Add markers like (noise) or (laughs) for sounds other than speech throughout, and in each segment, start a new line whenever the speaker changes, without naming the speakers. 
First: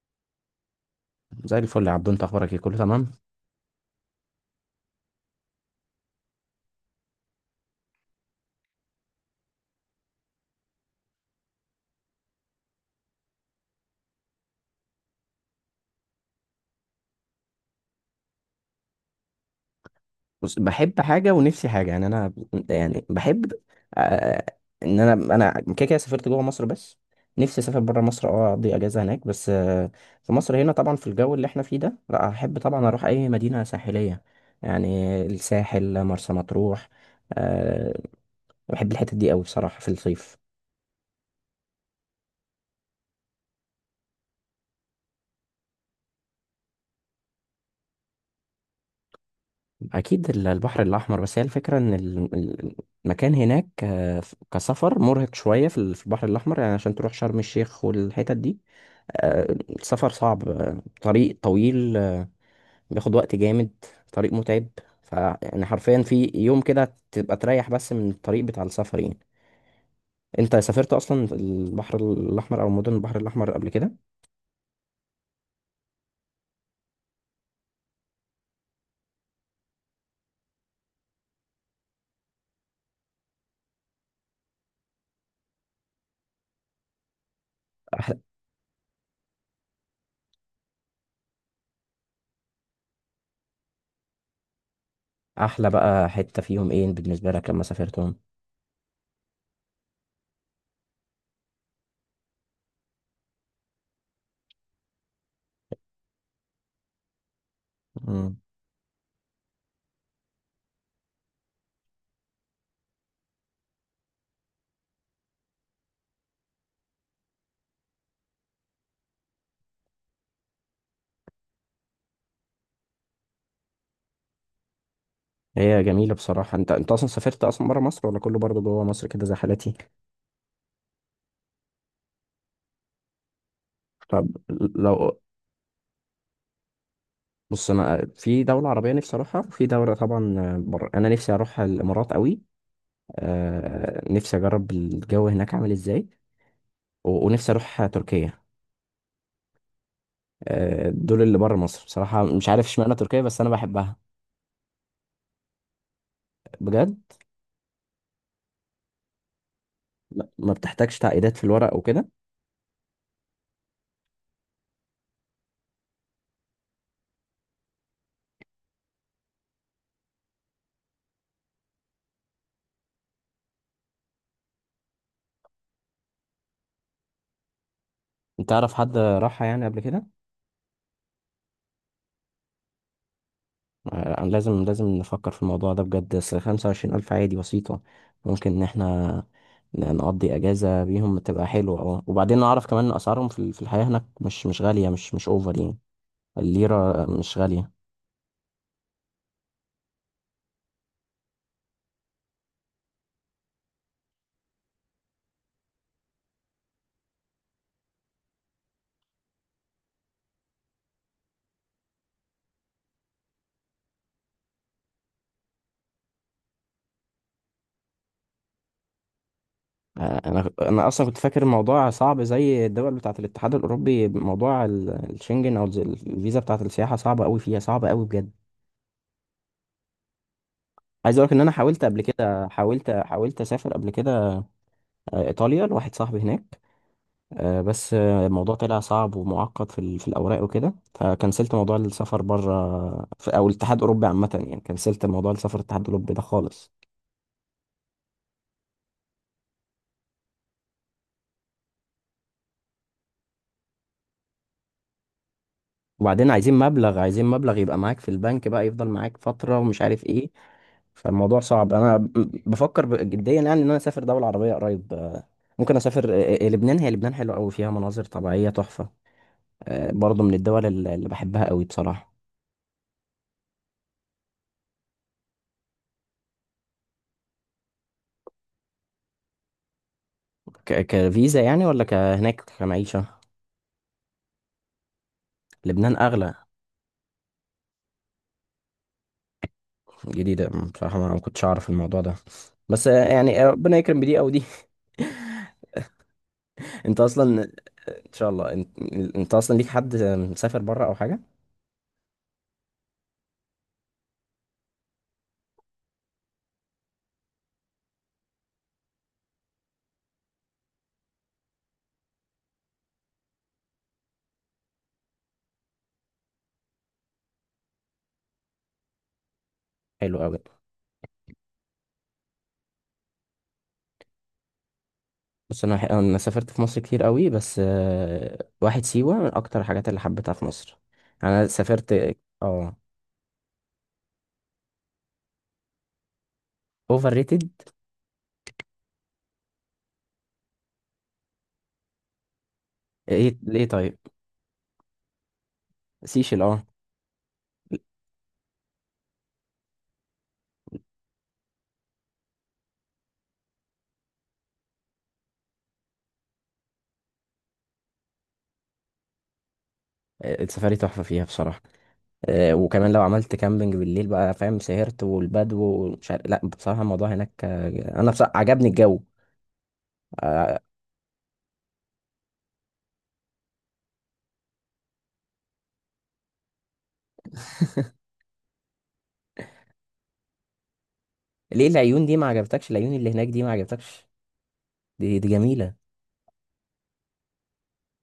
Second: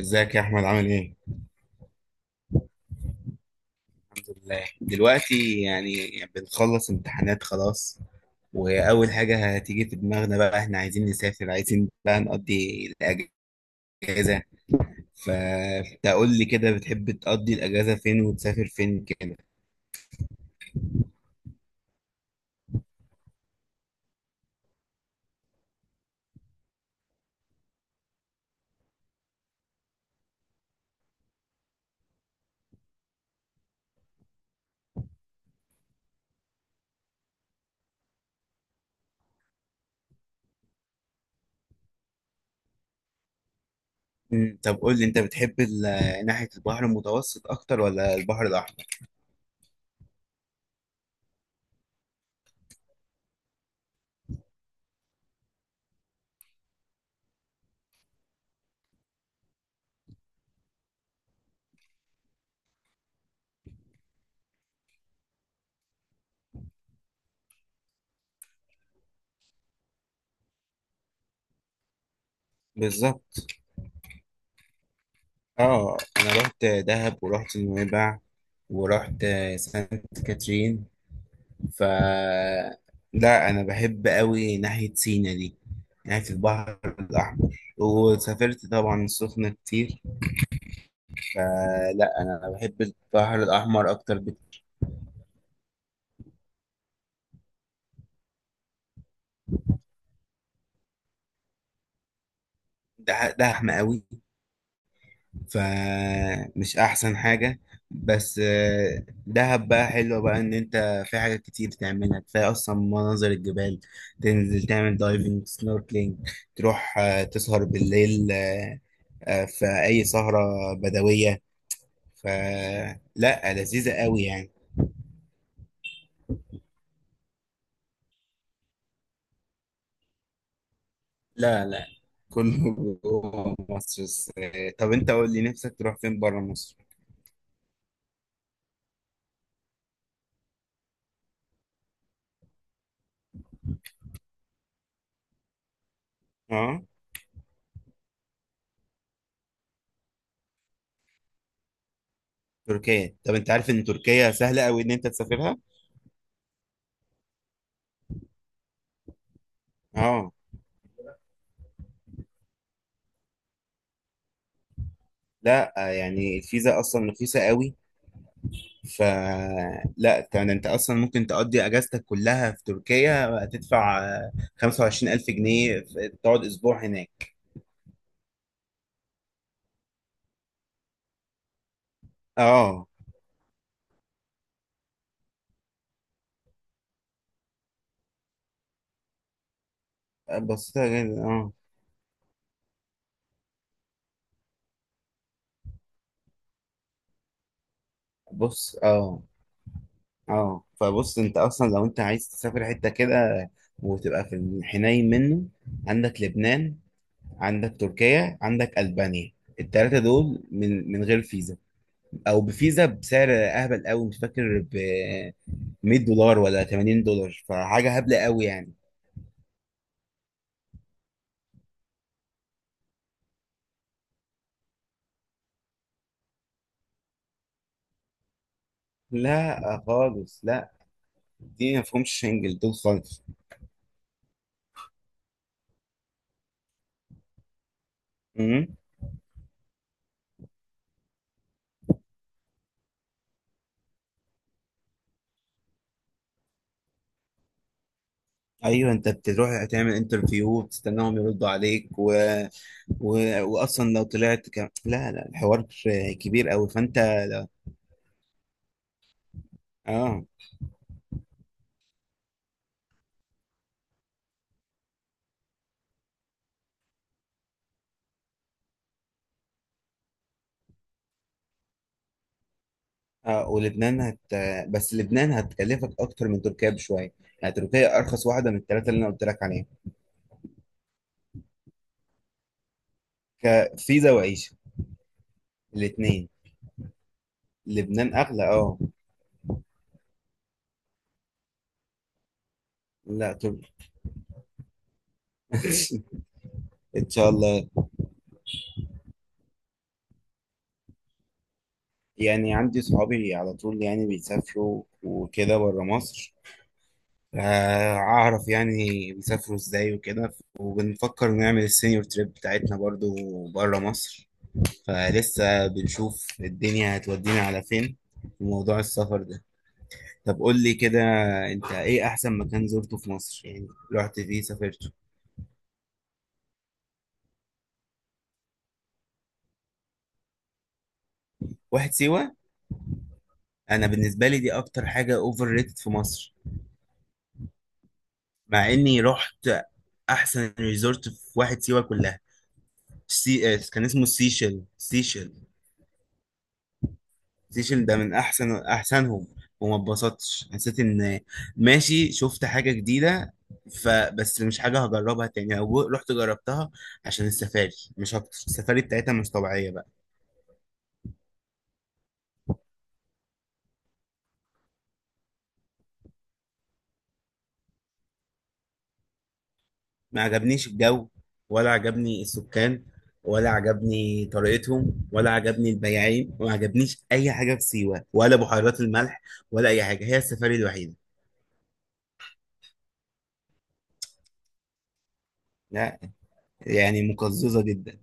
ازيك يا احمد، عامل ايه؟
زي الفل يا عبدو، انت اخبارك ايه؟ كله تمام؟
الحمد لله دلوقتي يعني، بنخلص امتحانات خلاص. واول حاجه هتيجي في دماغنا بقى احنا عايزين نسافر، عايزين بقى نقضي الاجازه. فانت قول لي كده، بتحب تقضي الاجازه فين وتسافر فين كده؟
بص، بحب حاجه ونفسي حاجه. يعني انا، يعني بحب، آه ان انا كده كده سافرت جوه مصر بس. نفسي اسافر بره مصر، اقضي اجازه هناك بس. في مصر هنا طبعا، في الجو اللي احنا فيه ده، لا احب طبعا اروح اي مدينه ساحليه يعني. الساحل، مرسى مطروح آه بحب الحتت دي قوي بصراحه في الصيف.
طب قول لي انت بتحب ناحيه البحر المتوسط اكتر ولا البحر الاحمر؟
اكيد البحر الاحمر، بس هي الفكره ان المكان هناك، كسفر مرهق شويه في البحر الاحمر، يعني عشان تروح شرم الشيخ والحتت دي. السفر صعب، طريق طويل، بياخد وقت جامد، طريق متعب. فيعني حرفيا في يوم كده تبقى تريح بس من الطريق بتاع السفر يعني. انت سافرت اصلا البحر الاحمر او مدن البحر
بالظبط.
الاحمر قبل كده؟
اه انا رحت دهب، ورحت نويبع، ورحت سانت كاترين. ف لا انا بحب قوي ناحيه سينا دي، ناحيه البحر الاحمر.
أح-
وسافرت طبعا السخنه كتير. فلا انا بحب البحر الاحمر اكتر
احلى بقى حته فيهم ايه بالنسبه لك لما سافرتهم؟
ده احمى قوي، فمش احسن حاجه. بس دهب بقى حلوه بقى، ان انت في حاجات كتير تعملها، كفايه اصلا مناظر الجبال. تنزل تعمل دايفنج سنوركلينج، تروح تسهر بالليل في اي سهره بدويه. فلا لذيذة قوي يعني.
هي جميلة بصراحة. انت اصلا سافرت اصلا برا مصر ولا كله برضه جوه مصر كده زي حالتي؟
لا لا، كله جوه مصر
طب
بس. طب انت
لو
قول لي نفسك تروح فين بره مصر؟
بص، انا في دولة عربية نفسي اروحها، وفي دولة طبعا بره انا نفسي اروح الامارات قوي. نفسي اجرب الجو هناك عامل ازاي.
اه.
ونفسي اروح تركيا. دول اللي بره مصر بصراحة، مش عارف اشمعنى
تركيا،
تركيا
طب
بس انا
انت عارف ان
بحبها.
تركيا سهلة قوي ان انت تسافرها؟
بجد ما
اه.
ما بتحتاجش تعقيدات في الورق وكده.
لا يعني الفيزا اصلا رخيصة قوي. ف لا يعني انت اصلا ممكن تقضي اجازتك كلها في تركيا، تدفع 25,000 جنيه تقعد اسبوع هناك.
انت تعرف حد راحها يعني قبل كده؟
اه.
لازم لازم نفكر في الموضوع ده بجد. أصل 25000 عادي، بسيطة. ممكن إن احنا نقضي أجازة
بسيطة
بيهم
جدا
تبقى
اه.
حلوة، وبعدين نعرف كمان إن أسعارهم في الحياة هناك مش غالية، مش أوفر يعني. الليرة مش غالية
بص اه. اه فبص انت اصلا لو انت عايز تسافر حته كده، وتبقى في الحنين منه، عندك لبنان، عندك تركيا، عندك البانيا. التلاتة دول من غير فيزا، او بفيزا بسعر اهبل قوي. مش فاكر ب 100 دولار ولا 80 دولار، فحاجه هبله قوي يعني.
آه، أنا أصلا كنت فاكر الموضوع صعب زي الدول بتاعة الاتحاد الأوروبي. موضوع الشنجن أو الفيزا بتاعة السياحة صعبة أوي، فيها صعبة أوي بجد.
لا خالص لا،
عايز أقولك إن أنا
دي ما
حاولت قبل
فيهمش
كده،
شنجل دول
حاولت
خالص.
حاولت أسافر قبل كده، إيطاليا لواحد صاحبي هناك. بس، الموضوع
امم
طلع صعب ومعقد في الاوراق وكده، فكنسلت موضوع السفر بره، او الاتحاد الاوروبي عامه يعني. كنسلت موضوع السفر الاتحاد الاوروبي ده خالص.
ايوه، انت بتروح تعمل انترفيو وتستناهم يردوا عليك و... واصلا لو لا لا، الحوار
وبعدين
كبير
عايزين
قوي فانت
مبلغ عايزين
لا...
مبلغ يبقى معاك في البنك، بقى يفضل معاك فتره، ومش عارف
اه.
ايه. فالموضوع صعب. انا بفكر جديا يعني ان انا اسافر دوله عربيه قريب. ممكن اسافر لبنان. هي لبنان حلوه قوي، فيها مناظر طبيعيه تحفه. برضه من الدول اللي بحبها قوي بصراحه.
اه ولبنان بس لبنان هتكلفك اكتر من تركيا بشويه. يعني تركيا ارخص واحده من الثلاثه اللي انا قلت لك عليهم.
كفيزا يعني ولا كهناك كمعيشه؟
كفيزا وعيشه،
لبنان
الاثنين.
اغلى.
لبنان اغلى اه.
جديدة بصراحة، ما أنا ما كنتش أعرف الموضوع ده. بس آه،
لا
يعني آه،
طب.
ربنا يكرم بدي أو دي.
(laughs)
(laughs) أنت
ان شاء
أصلا،
الله.
إن شاء الله. انت أصلا ليك حد مسافر بره أو حاجة؟
يعني عندي صحابي على طول يعني بيسافروا وكده بره مصر. اعرف يعني بيسافروا ازاي وكده. وبنفكر نعمل السينيور تريب بتاعتنا برضو بره مصر. فلسه بنشوف الدنيا هتودينا على فين في موضوع السفر ده.
حلو أوي.
طب قول لي كده، انت ايه احسن مكان زرته في مصر يعني رحت فيه سافرته؟
بس أنا سافرت في مصر كتير أوي، بس، واحد سيوة من أكتر الحاجات اللي حبيتها في مصر. أنا سافرت.
واحد سيوة.
أه.
انا بالنسبة لي دي اكتر حاجة اوفر ريتد في مصر.
أوفر ريتد؟
مع اني رحت احسن ريزورت في واحد سيوة كلها.
إيه
سي... آه،
ليه
كان
طيب؟
اسمه سيشل. سيشل،
سيشل، أه.
سيشن ده من احسنهم. وما اتبسطتش، حسيت ان ماشي، شفت حاجه جديده. فبس مش حاجه هجربها تاني، او رحت جربتها عشان السفاري. مش اكتر، السفاري بتاعتها مش طبيعيه بقى.
السفاري تحفة فيها بصراحة. وكمان لو عملت كامبينج بالليل بقى، فاهم، سهرت والبدو ومش عارف. لا بصراحة الموضوع هناك، أنا بصراحة عجبني الجو.
ما عجبنيش الجو، ولا عجبني السكان، ولا عجبني طريقتهم، ولا عجبني البياعين. وما عجبنيش اي حاجه في سيوه، ولا بحيرات الملح، ولا اي حاجه. هي السفاري الوحيده.
ليه العيون دي ما عجبتكش؟ العيون اللي هناك دي ما عجبتكش؟ دي جميلة.
لا يعني مقززه جدا.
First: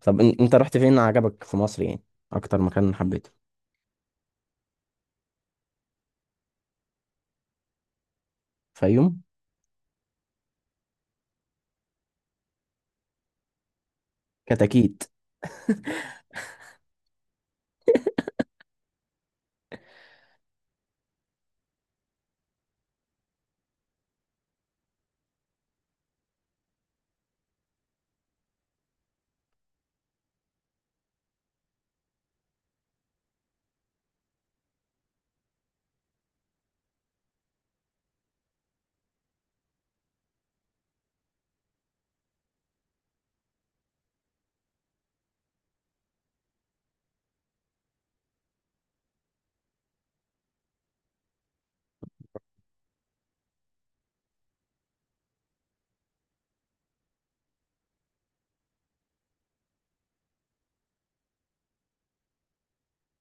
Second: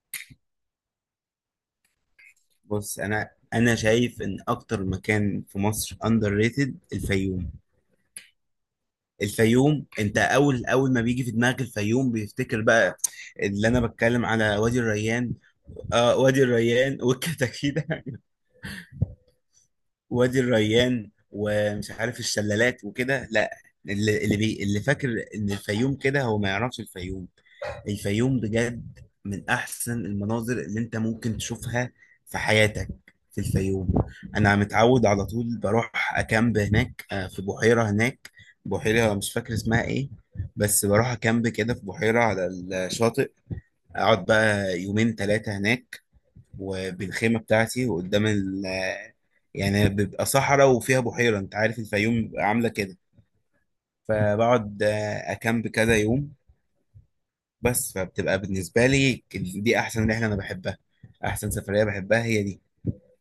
طب انت رحت فين عجبك في مصر يعني؟ اكتر مكان
بص انا
حبيته؟
انا شايف ان اكتر مكان في مصر اندر ريتد الفيوم.
فيوم؟
الفيوم، انت اول ما بيجي في دماغك الفيوم بيفتكر بقى اللي انا بتكلم على وادي
كتاكيت؟
الريان. اه، وادي الريان والكتاكيت (laughs) وادي الريان ومش عارف الشلالات وكده، لا. اللي فاكر ان الفيوم كده، هو ما يعرفش الفيوم. الفيوم بجد من احسن المناظر اللي انت ممكن تشوفها في حياتك، في الفيوم. انا متعود على طول بروح اكامب هناك في بحيرة هناك. بحيرة مش فاكر اسمها ايه. بس بروح اكامب كده في بحيرة على الشاطئ. اقعد بقى يومين ثلاثة هناك، وبالخيمة بتاعتي، وقدام ال آه، يعني بيبقى صحراء وفيها بحيرة، انت عارف الفيوم بيبقى عاملة كده. فبقعد اكامب كذا يوم بس. فبتبقى بالنسبة لي دي أحسن رحلة أنا بحبها. أحسن سفرية بحبها هي دي.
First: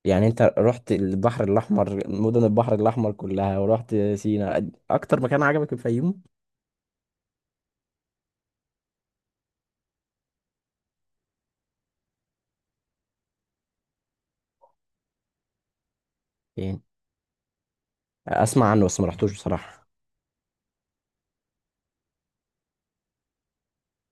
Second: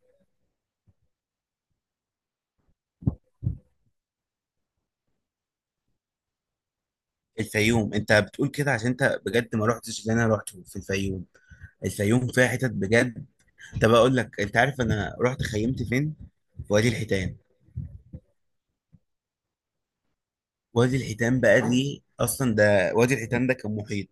يعني انت رحت البحر الاحمر، مدن البحر الاحمر كلها، ورحت سينا، اكتر مكان عجبك الفيوم
الفيوم، أنت بتقول كده عشان أنت بجد ما رحتش اللي أنا رحته في الفيوم. الفيوم فيها حتت بجد. طب أقول لك، أنت عارف أنا رحت خيمت فين؟ في
يعني؟
وادي الحيتان.
اسمع عنه بس ما رحتوش بصراحة.
وادي الحيتان بقى دي أصلا، ده وادي الحيتان ده كان محيط.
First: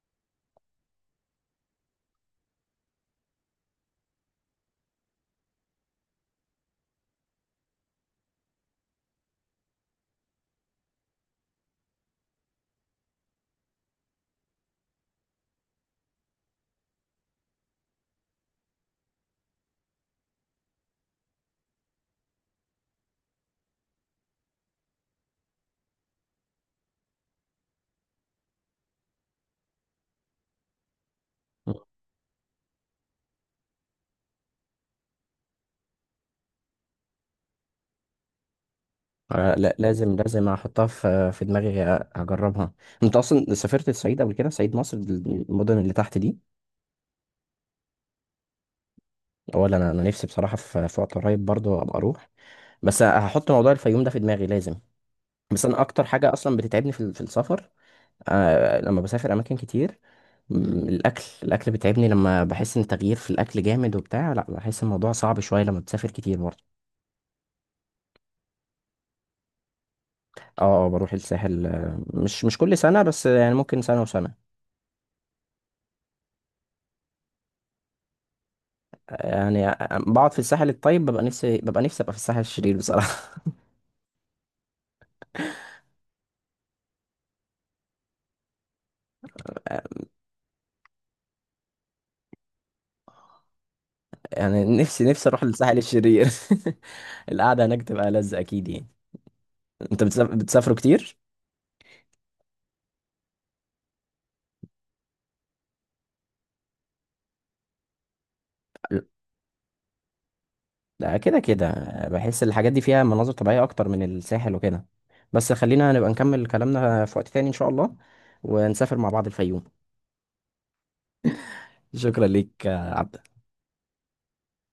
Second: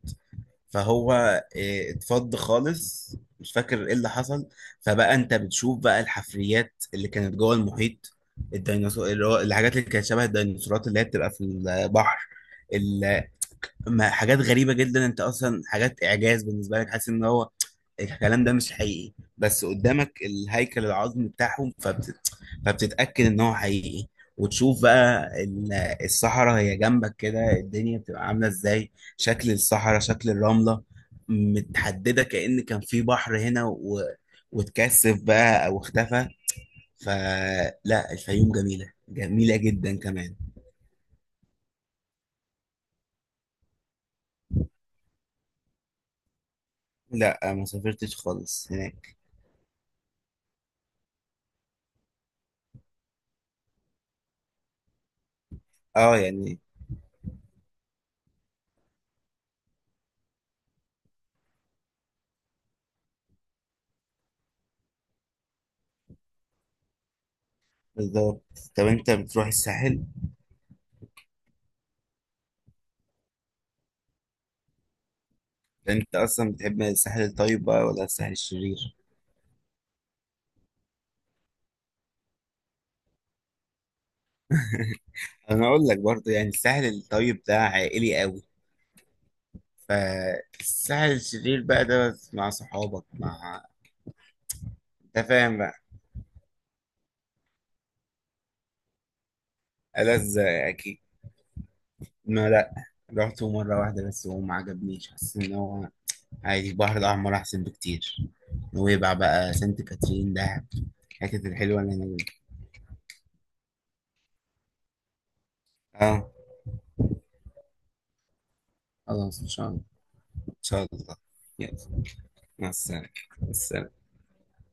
فهو إيه، اتفض خالص. مش فاكر ايه اللي حصل. فبقى انت بتشوف بقى الحفريات اللي كانت جوه المحيط. الديناصور، اللي هو الحاجات اللي كانت شبه الديناصورات اللي هي بتبقى في البحر. ما حاجات غريبة جدا، انت اصلا حاجات اعجاز بالنسبة لك، حاسس ان هو الكلام ده مش حقيقي. بس قدامك الهيكل العظمي بتاعهم، فبتتأكد ان هو حقيقي. وتشوف بقى الصحراء هي جنبك كده. الدنيا بتبقى عاملة ازاي، شكل الصحراء، شكل الرملة، متحددة كأن كان في بحر هنا واتكثف بقى او اختفى. فلا الفيوم جميلة، جميلة
لا،
جدا
لازم
كمان.
لازم احطها في دماغي، اجربها. انت اصلا سافرت الصعيد قبل كده؟ صعيد مصر، المدن اللي تحت دي؟
لا ما سافرتش خالص هناك.
ولا انا نفسي بصراحة في وقت قريب برضه ابقى اروح. بس هحط موضوع الفيوم ده في دماغي لازم. بس انا اكتر
اه
حاجه اصلا
يعني.
بتتعبني في السفر لما بسافر اماكن كتير، الاكل بيتعبني. لما بحس ان تغيير في الاكل جامد وبتاع، لا بحس الموضوع صعب شويه لما بتسافر كتير برضه.
بالظبط. طب انت بتروح الساحل؟
اه. بروح الساحل، مش كل سنه بس يعني، ممكن سنه وسنه.
انت اصلا بتحب الساحل الطيب بقى ولا الساحل الشرير؟
يعني بقعد في الساحل الطيب، ببقى نفسي ابقى في الساحل الشرير بصراحه. (laughs)
انا اقول لك برضه، يعني الساحل الطيب ده عائلي قوي. فالساحل الشرير بقى ده بس مع صحابك، مع
يعني نفسي
انت
نفسي اروح
فاهم بقى.
للساحل الشرير. (laughs) القعده هناك تبقى لذة اكيد يعني. انت
ألذ
بتسافروا
اكيد.
كتير؟
ما لا، رحته مرة واحدة بس وما عجبنيش. حسيت ان هو عادي، البحر الاحمر احسن بكتير. نويبع بقى، سانت كاترين، دهب،
لا، كده
الحتت
كده
الحلوة اللي هناك
بحس
دي.
الحاجات دي فيها مناظر طبيعية أكتر من الساحل وكده. بس خلينا نبقى
اه
نكمل كلامنا في وقت تاني إن شاء الله، ونسافر مع بعض
خلاص، ان
الفيوم.
شاء الله. ان شاء الله. يلا.
شكرا ليك
مع
يا
السلامة.
عبد.
مع السلامة.